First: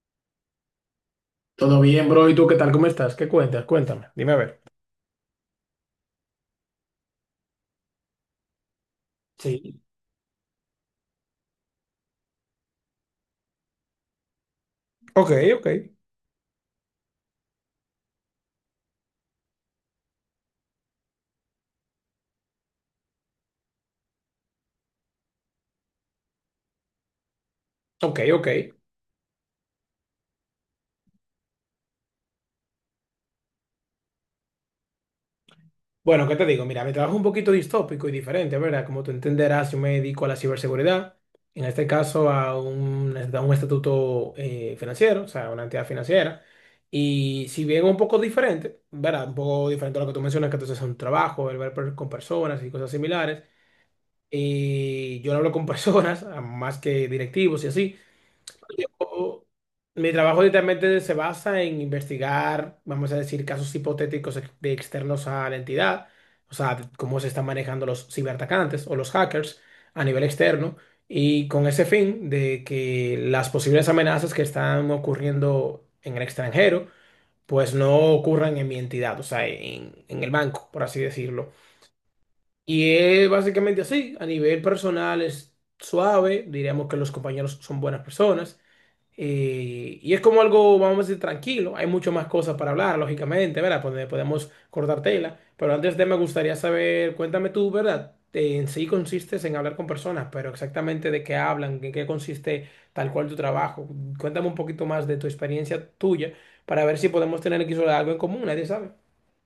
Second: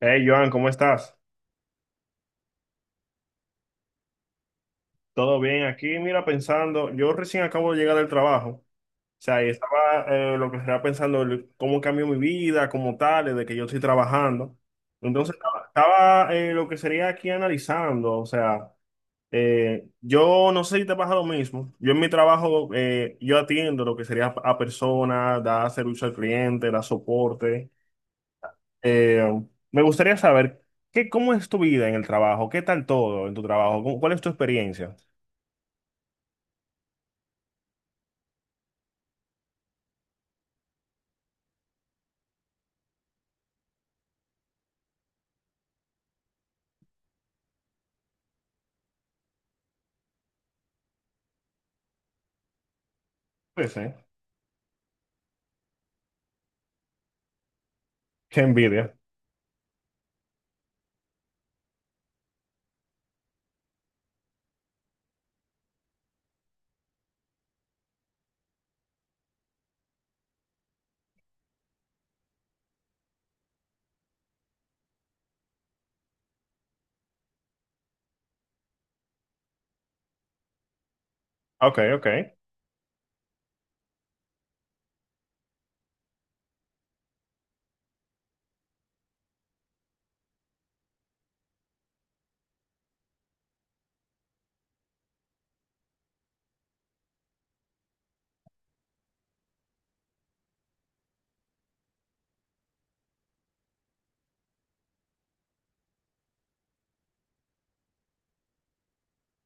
Hey, Joan, ¿cómo estás? Todo bien, bro. ¿Y tú qué tal? ¿Cómo estás? ¿Qué cuentas? Cuéntame. Dime a ver. ¿Todo bien? Aquí, mira, pensando, yo recién acabo de llegar del trabajo, o sea, y Sí. estaba lo que estaba pensando, cómo cambió mi vida como tal, desde que yo estoy trabajando. Ok, Entonces, estaba, ok. estaba, eh, lo que sería aquí analizando, o sea, yo no sé si te pasa lo mismo, yo en mi trabajo, yo atiendo lo que sería a personas, da servicio al cliente, da soporte. Ok, ok. Eh, Me gustaría saber, ¿qué, cómo es tu vida en el trabajo? ¿Qué tal todo en tu trabajo? ¿Cuál es tu experiencia? Bueno, ¿qué te digo? Mira, mi trabajo es un poquito distópico y diferente, ¿verdad? Como tú entenderás, yo me dedico a la ciberseguridad. En este caso, a un estatuto financiero, o sea, una entidad financiera. Y si bien un poco diferente, ¿verdad? Un poco diferente a lo que tú mencionas, que entonces es un trabajo, el con personas y cosas similares. Sí, sí. Y yo no hablo con personas, más que directivos y así. Qué envidia. Yo- Mi trabajo literalmente se basa en investigar, vamos a decir, casos hipotéticos de externos a la entidad, o sea, de cómo se están manejando los ciberatacantes o los hackers a nivel externo, y con ese fin de que las posibles amenazas que están ocurriendo en el extranjero, pues no ocurran en mi entidad, o sea, en el banco, por así decirlo. Ok, ok. Y es básicamente así, a nivel personal es suave, diríamos que los compañeros son buenas personas. Y es como algo, vamos a decir, tranquilo. Hay mucho más cosas para hablar, lógicamente, ¿verdad? Pues, podemos cortar tela. Pero antes de me gustaría saber, cuéntame tú, ¿verdad? En sí consistes en hablar con personas, pero exactamente de qué hablan, en qué consiste tal cual tu trabajo. Cuéntame un poquito más de tu experiencia tuya para ver si podemos tener aquí sobre algo en común, nadie sabe.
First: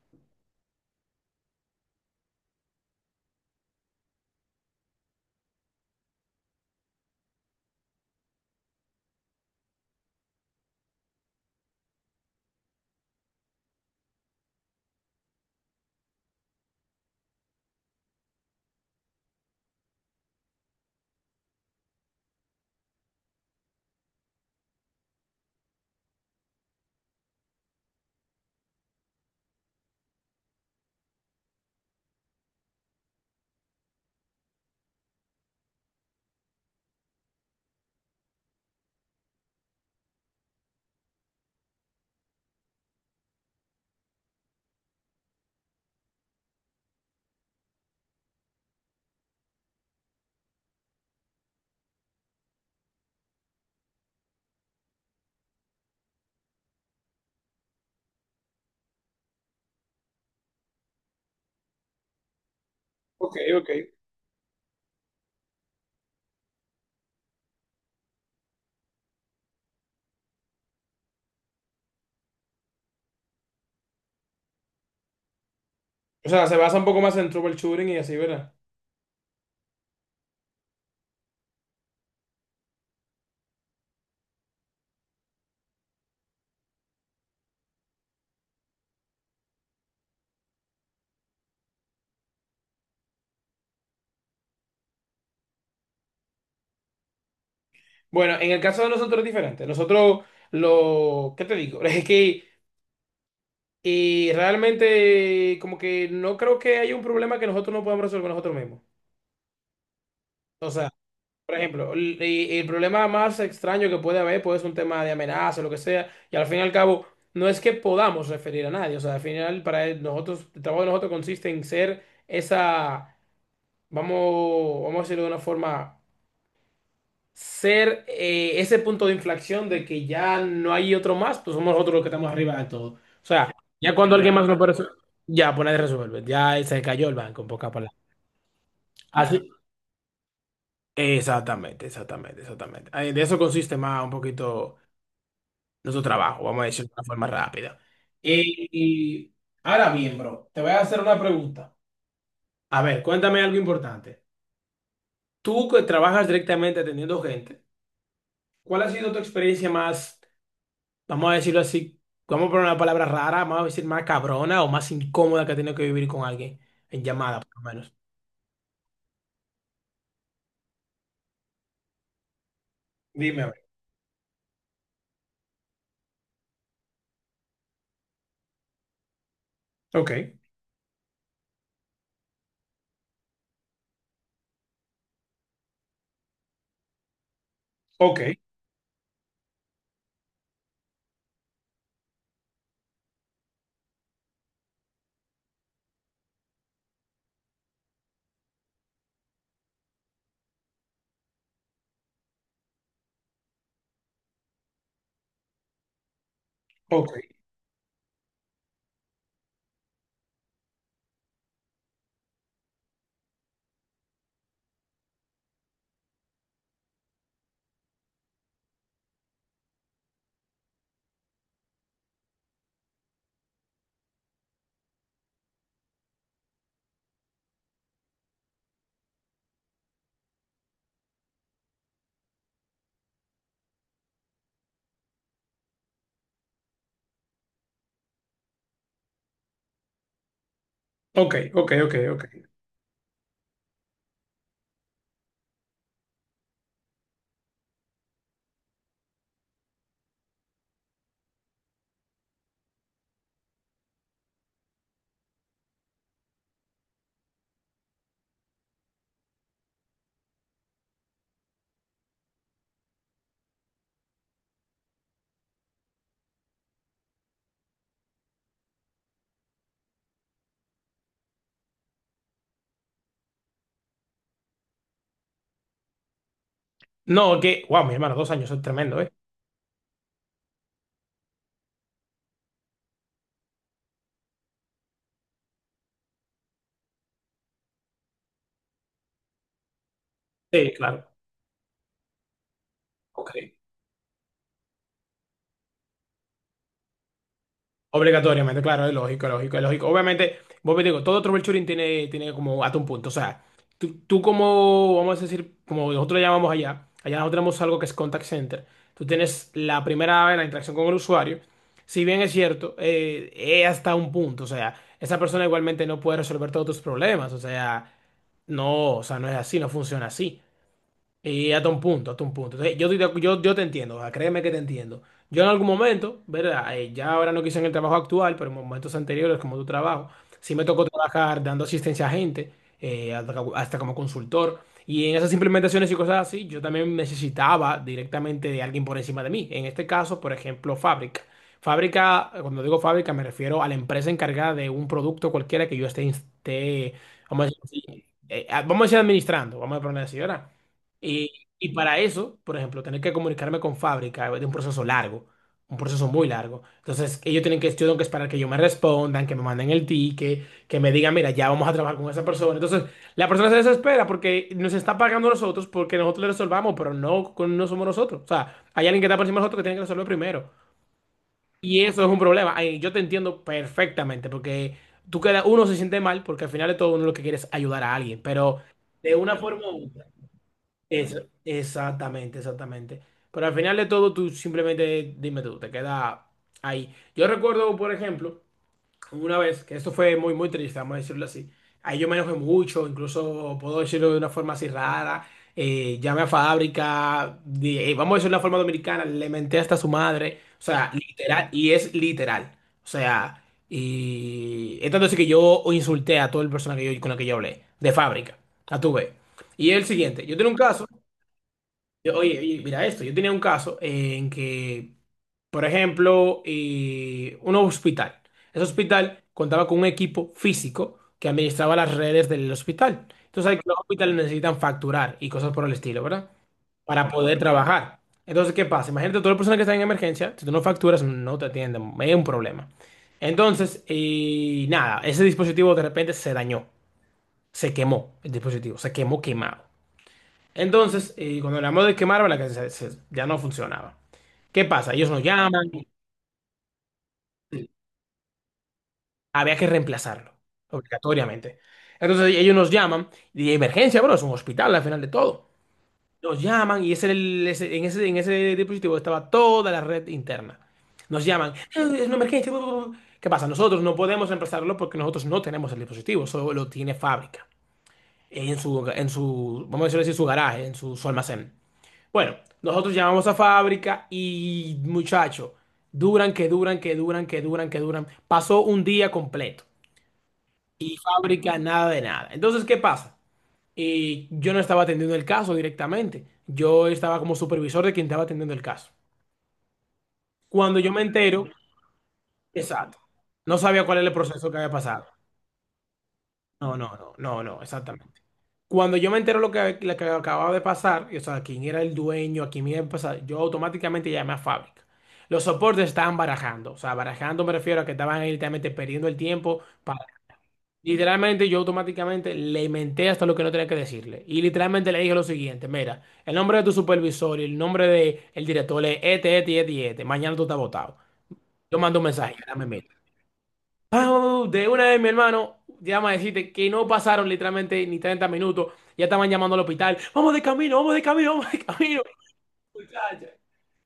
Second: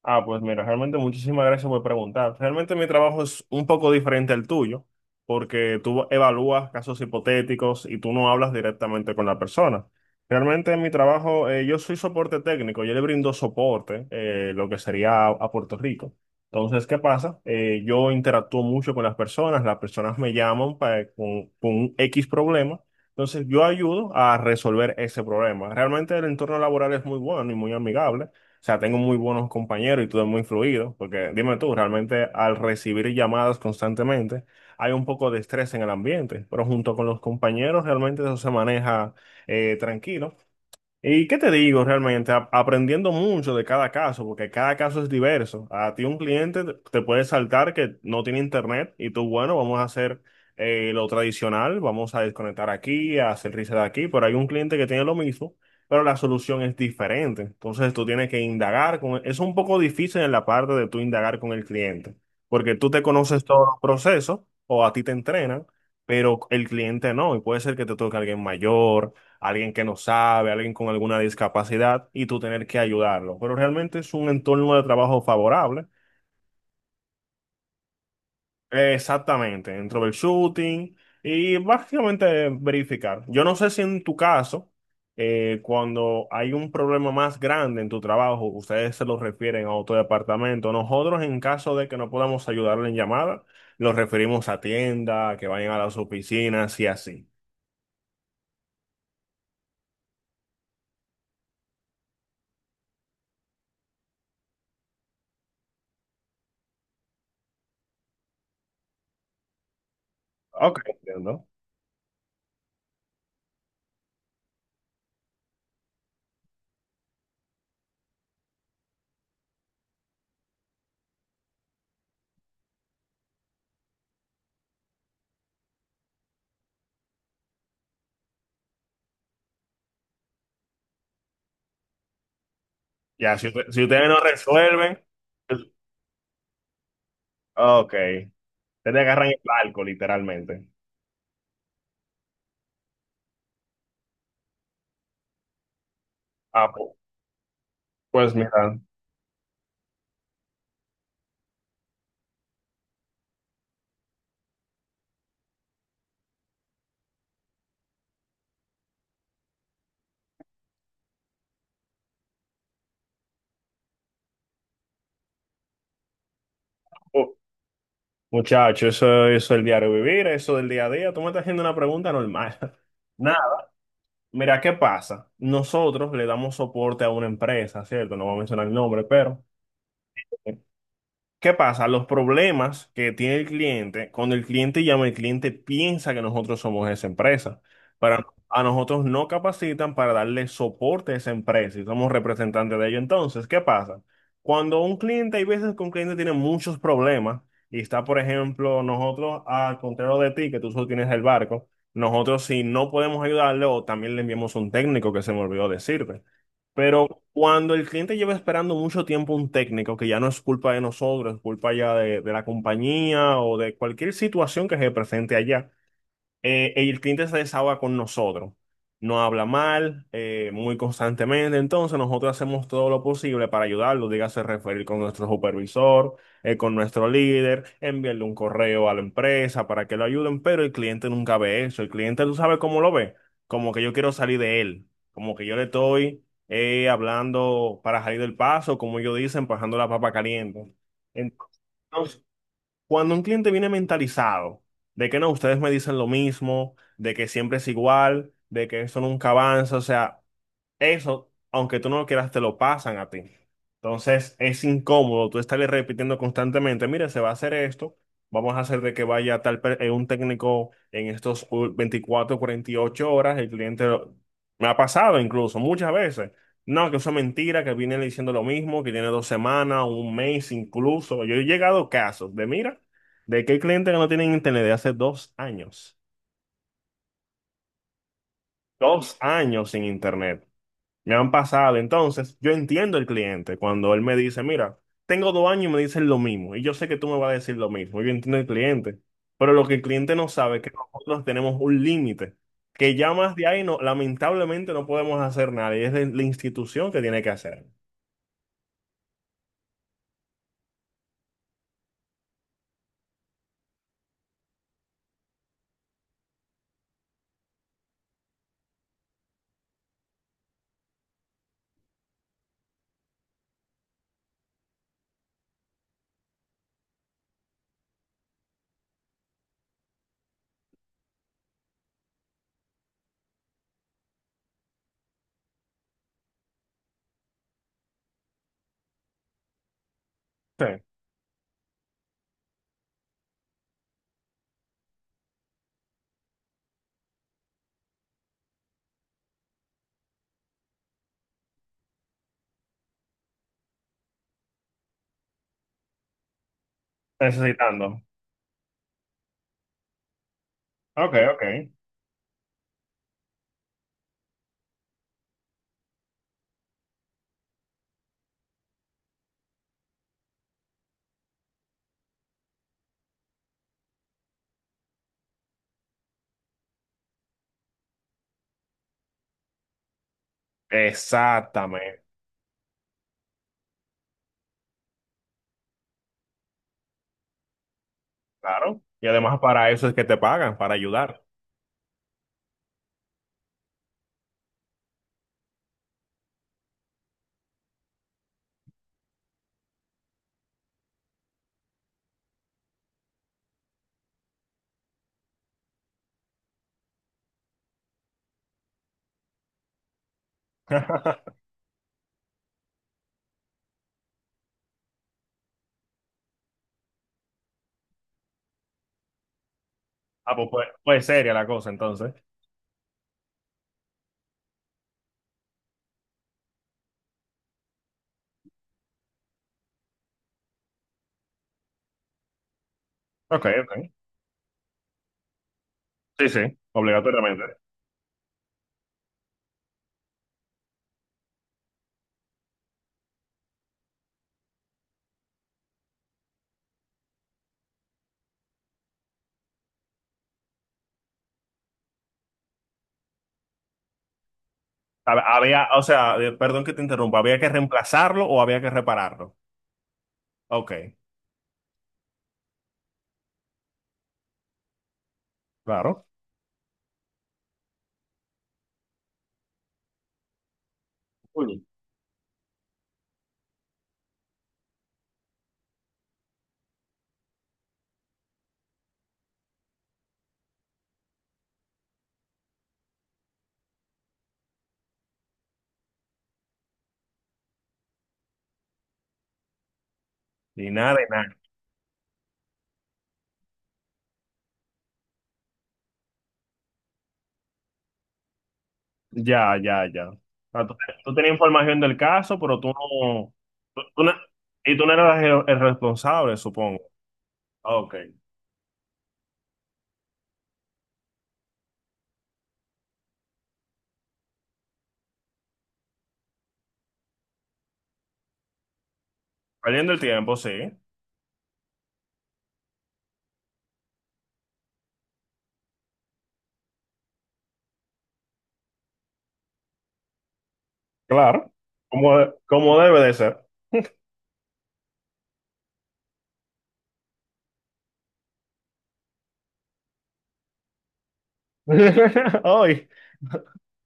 Ah, pues mira, realmente muchísimas gracias por preguntar. Realmente mi trabajo es un poco diferente al tuyo, porque tú evalúas casos hipotéticos y tú no hablas directamente con la persona. Realmente en mi trabajo, yo soy soporte técnico, yo le brindo soporte, lo que sería a Puerto Rico. Entonces, ¿qué pasa? Yo interactúo mucho con las personas me llaman con un X problema, entonces yo ayudo a resolver ese problema. Realmente el entorno laboral es muy bueno y muy amigable. O sea, tengo muy buenos compañeros y tú eres muy fluido, porque dime tú, realmente al recibir llamadas constantemente hay un poco de estrés en el ambiente, pero junto con los compañeros realmente eso se maneja tranquilo. ¿Y qué te digo realmente? A- aprendiendo mucho de cada caso, porque cada caso es diverso. A ti un cliente te puede saltar que no tiene internet y tú, bueno, vamos a hacer lo tradicional, vamos a desconectar aquí, a hacer reset aquí, pero hay un cliente que tiene lo mismo, pero la solución es diferente. Entonces tú tienes que indagar con... Es un poco difícil en la parte de tú indagar con el cliente, porque tú te Ok, conoces todos ok. los procesos o a ti te entrenan, pero el cliente no, y puede ser que te toque alguien mayor, alguien que no sabe, alguien con alguna discapacidad y tú tener que ayudarlo. Pero realmente es un entorno de trabajo favorable. O sea, se basa un poco más en troubleshooting y así, ¿verdad? Exactamente, dentro del shooting y básicamente verificar. Yo no sé si en tu caso, cuando hay un problema más grande en tu trabajo, ustedes se lo refieren a otro departamento. Nosotros, en caso de que no podamos ayudarle en llamada, los referimos a tienda, que vayan a las oficinas y así. Bueno, en el caso de nosotros es diferente. Nosotros, ¿qué te digo? Es que y realmente, como que no creo que haya un problema que nosotros no podamos resolver nosotros mismos. O Ok, sea, entiendo. por ejemplo, y el problema más extraño que puede haber puede ser un tema de amenaza, lo que sea, y al fin y al cabo, no es que podamos referir a nadie. O sea, al final, nosotros, el trabajo de nosotros consiste en ser esa, vamos a decirlo de una forma. Ser ese punto de inflexión de que ya no hay otro más, pues somos nosotros los que estamos arriba de todo. O Ya, si, sea, si ya ustedes cuando no alguien más no, claro, puede resolver, resuelven. ya pues nadie resuelve, ya se cayó el banco, en pocas Ok, palabras. te agarran el Así, barco, literalmente. exactamente, exactamente, exactamente. Ay, de eso consiste más un poquito nuestro trabajo, vamos a Ah, decirlo pu- de una forma rápida. pues y mira, y ahora bien, bro, te voy a hacer una pregunta. A ver, cuéntame algo importante. Tú que trabajas directamente atendiendo gente, ¿cuál ha sido tu experiencia más vamos a decirlo así, vamos a poner una palabra rara, vamos a decir más cabrona o más incómoda que ha tenido que vivir con alguien en pu- llamada, por lo menos? muchacho, eso es el diario vivir, eso del día a día. Tú me estás haciendo una pregunta normal. Dime a ver. Nada, mira, ¿qué pasa? Nosotros le damos soporte a una empresa, ¿cierto? No voy a mencionar el nombre, pero Ok, ¿qué pasa? Los problemas que tiene el cliente, cuando el cliente llama, el cliente piensa que nosotros somos esa empresa, ok, pero a nosotros no capacitan para darle soporte a esa empresa y somos representantes de ello. Entonces, ¿qué pasa? Cuando un cliente, hay veces que un cliente tiene muchos problemas y está, por ejemplo, nosotros, al contrario de ti, que tú solo tienes el barco, nosotros si no podemos ayudarle o también le enviamos un técnico que se me olvidó decirte. ok, Pero cuando el cliente lleva esperando mucho tiempo un técnico, que ya no es culpa de nosotros, es culpa ya de la compañía o de cualquier situación que se presente allá, y el cliente se desahoga con nosotros, no habla mal, muy constantemente, entonces nosotros hacemos todo lo posible para ayudarlo, dígase referir con nuestro supervisor, con nuestro líder, enviarle un correo a la empresa para que lo ayuden, pero el cliente nunca ve eso, el cliente tú sabes cómo lo ve, como que yo quiero salir de él, como que yo le estoy hablando para salir del paso, como ellos dicen, pasando la papa caliente. ok, Entonces, ok, ok, ok. cuando un cliente viene mentalizado de que no, ustedes me dicen lo mismo, de que siempre es igual, de que eso nunca avanza, o sea, eso, aunque tú no lo quieras, te lo pasan a ti. Entonces es incómodo tú estarle repitiendo constantemente, mira, se va a hacer esto, vamos a hacer de que vaya un técnico en estos 24, 48 horas, me ha pasado incluso muchas veces. No, que eso es mentira, que viene diciendo lo mismo, que tiene 2 semanas, un mes incluso. Yo he llegado a casos de, mira, de que hay clientes que no tienen internet de hace 2 años. No, que, wow, mi hermano, 2 años, eso es tremendo, ¿eh? 2 años sin internet. Me han pasado. Entonces, yo entiendo el cliente cuando él me dice, mira, tengo 2 años y me dicen lo mismo. Y yo sé que tú me vas a decir lo mismo. Yo entiendo el cliente. Pero lo que el cliente no sabe es que Sí, claro. nosotros tenemos un límite. Que ya más Ok. de ahí, no, lamentablemente, no podemos hacer nada. Y es la institución que tiene que hacer. Obligatoriamente, claro, es lógico, es lógico, es lógico. Obviamente, vos me digo, todo troubleshooting tiene como hasta un punto. O sea, tú como, vamos a decir, como nosotros lo llamamos allá, nosotros tenemos algo que es contact center. Tú tienes la primera vez la interacción con el usuario. Si bien es cierto, es hasta un punto. O sea, esa persona igualmente no puede resolver todos tus problemas. O sea, no es así, no funciona así. Y hasta un punto, hasta un punto. Entonces, yo, estoy de acu- yo te entiendo, o sea, créeme que te entiendo. Yo en algún momento, ¿verdad? Ya ahora no quise en el trabajo actual, pero en momentos anteriores, como tu trabajo, sí me Sí, tocó trabajar dando asistencia a gente, hasta como consultor. Y en esas implementaciones y cosas así, yo también necesitaba directamente de alguien por encima de mí. En este caso, por ejemplo, fábrica. Fábrica, cuando digo fábrica, me refiero a la empresa encargada de un producto cualquiera que yo esté, vamos a decir, necesitando. así, vamos a decir administrando, vamos a poner así, ¿verdad? Ok, Y, ok. y para eso, por ejemplo, tener que comunicarme con fábrica es un proceso largo, un proceso muy largo. Entonces, ellos tienen que, yo tengo que esperar que yo me respondan, que me manden el ticket, que me digan, mira, ya vamos a trabajar con esa persona. Entonces, la persona se desespera porque nos está pagando a nosotros porque nosotros le resolvamos, pero no, no somos nosotros. O sea, hay alguien que está por encima de nosotros que tiene que resolver primero. Y Exactamente. eso es un problema. Ay, yo te entiendo perfectamente porque tú queda, uno se siente mal porque al final de todo uno lo que quiere es ayudar a alguien, pero Claro. Y de una además forma para u eso es que otra. te pagan, para Es, ayudar. exactamente, exactamente. Pero al final de todo, tú simplemente dime tú, te queda ahí. Yo recuerdo, por ejemplo, una vez, que esto fue muy, muy triste, vamos a decirlo así. Ahí yo me enojé mucho, incluso puedo decirlo de una forma así rara. Llamé a fábrica, vamos a decirlo de una forma dominicana, le menté hasta a su madre. O sea, literal, y es literal. O sea, y es tanto así que yo insulté a todo el personal con la que yo hablé, de fábrica. A tu vez. Y es el siguiente, Ah, yo pues, tengo un pues, caso. pues seria la cosa entonces. Oye, oye, mira esto, yo tenía un caso en que, por ejemplo, un hospital. Ese hospital contaba con un equipo físico que administraba las redes del hospital. Ok, Entonces, hay que los ok. hospitales necesitan facturar y cosas por el estilo, Sí, ¿verdad? sí, Para poder obligatoriamente. trabajar. Entonces, ¿qué pasa? Imagínate, todas las personas que están en emergencia, si tú no facturas, no te atienden, es un problema. Entonces, nada, ese dispositivo de repente se dañó, se quemó, el dispositivo, se quemó quemado. Entonces, cuando hablamos de quemarlo, la casa se- se- ya no funcionaba. ¿Qué pasa? Ellos nos Había, llaman, o sea, perdón que te interrumpa, ¿había que reemplazarlo o había que repararlo? había que reemplazarlo, Ok, obligatoriamente. Entonces ellos nos llaman, y de emergencia, bueno, es un hospital al final de todo. claro. Nos llaman y ese, era el- ese- en ese, en ese dispositivo estaba toda la red interna. Nos llaman, Uy. Es una emergencia. Bu, bu, bu". ¿Qué pasa? Nosotros no podemos reemplazarlo porque nosotros no tenemos el dispositivo, solo lo tiene fábrica. En su, vamos a decirlo así, su garaje, en su almacén. Bueno, nosotros llamamos a fábrica y muchachos, duran, que duran, que duran, que duran, que duran. Pasó un día completo Ni nada y de nada. fábrica nada de nada. Entonces, ¿qué pasa? Y yo no estaba atendiendo el caso directamente. Yo estaba como supervisor de quien estaba atendiendo el caso. Ya, ya, ya. O sea, tú, Cuando yo me tú tenías entero, información del caso, pero tú exacto, no, no tú- sabía cuál tú era no- el proceso que había y tú no pasado. eras el responsable, No, supongo. no, no, no, no, Ok. exactamente. Cuando yo me entero lo que acababa de pasar, y, o sea, quién era el dueño, a quién iba a pasar, yo automáticamente llamé a fábrica. Los soportes estaban barajando, o sea, barajando me refiero a que estaban ahí literalmente perdiendo el tiempo Perdiendo para… el tiempo, sí. Literalmente yo automáticamente le inventé hasta lo que no tenía que decirle. Y literalmente le dije lo siguiente, mira, el nombre de tu supervisor y el nombre del director es este, este y este y este. Mañana tú estás votado. Claro. Yo mando un Como, mensaje, como llámame, debe de ser. Pau, de una vez, mi hermano, llama a decirte que no pasaron literalmente ni 30 minutos. Ya estaban llamando al hospital. Vamos de camino, vamos de camino, vamos de camino, Hoy, muchacha.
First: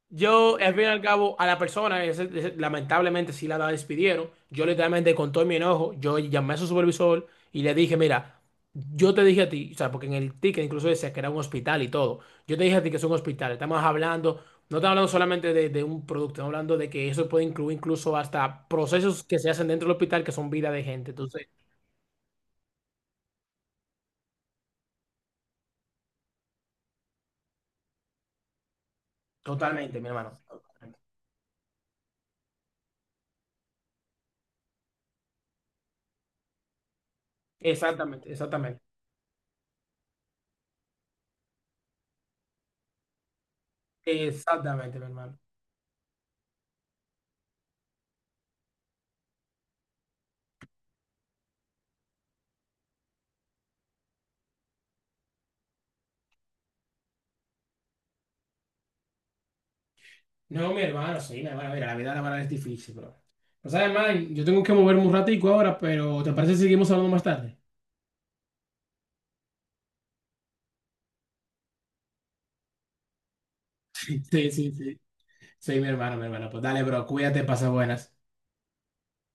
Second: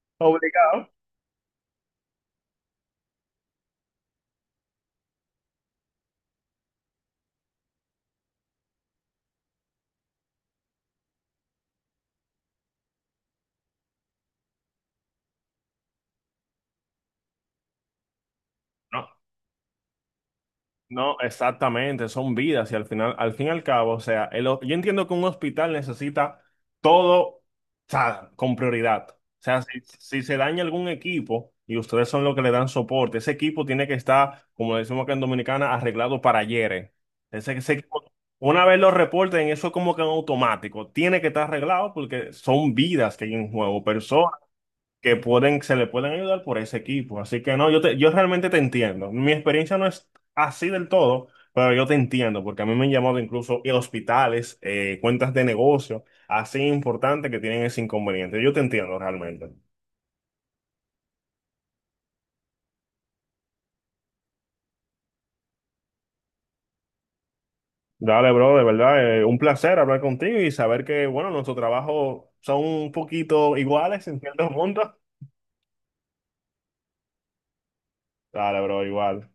Yo, al fin y obligado. al cabo, a la persona, lamentablemente sí la despidieron. Yo literalmente con todo mi enojo, yo llamé a su supervisor y le dije, mira, yo te dije a ti, o sea, porque en el ticket incluso decía que era un hospital y todo. Yo te dije a ti que es un hospital. No estamos hablando solamente de un producto, estamos hablando de que eso puede incluir incluso hasta No. procesos que se hacen dentro del hospital que son vida de gente. No, Entonces, exactamente, son vidas y al final, al fin y al cabo, o sea, el yo entiendo que un hospital necesita todo, o sea, con prioridad. O sea, si, totalmente, mi si se hermano. daña algún equipo y ustedes son los que le dan soporte, ese equipo tiene que estar, como decimos acá en Dominicana, arreglado para ayer. Eh. Ese equipo, Exactamente, una vez exactamente. lo reporten, eso como que en automático, tiene que estar arreglado porque son vidas que hay en juego, Exactamente, mi que hermano. pueden, se le pueden ayudar por ese equipo. Así que no, yo, yo realmente te entiendo. Mi experiencia no es así del todo, pero yo te entiendo, porque a mí me han llamado incluso y hospitales, cuentas de negocio, así importantes que tienen ese inconveniente. Yo te entiendo realmente. No, mi hermano, sí, mi hermano, mira, la vida laboral es difícil, bro. No sabes, man, yo tengo que moverme un ratico ahora, pero ¿te parece si seguimos hablando más tarde? Dale, bro, de verdad, un placer hablar contigo y saber que, bueno, nuestros trabajos son un poquito iguales en Sí, ciertos sí, puntos. sí. Sí, mi hermano, mi hermano. Pues dale, bro, cuídate, pasa buenas. Dale, bro, igual.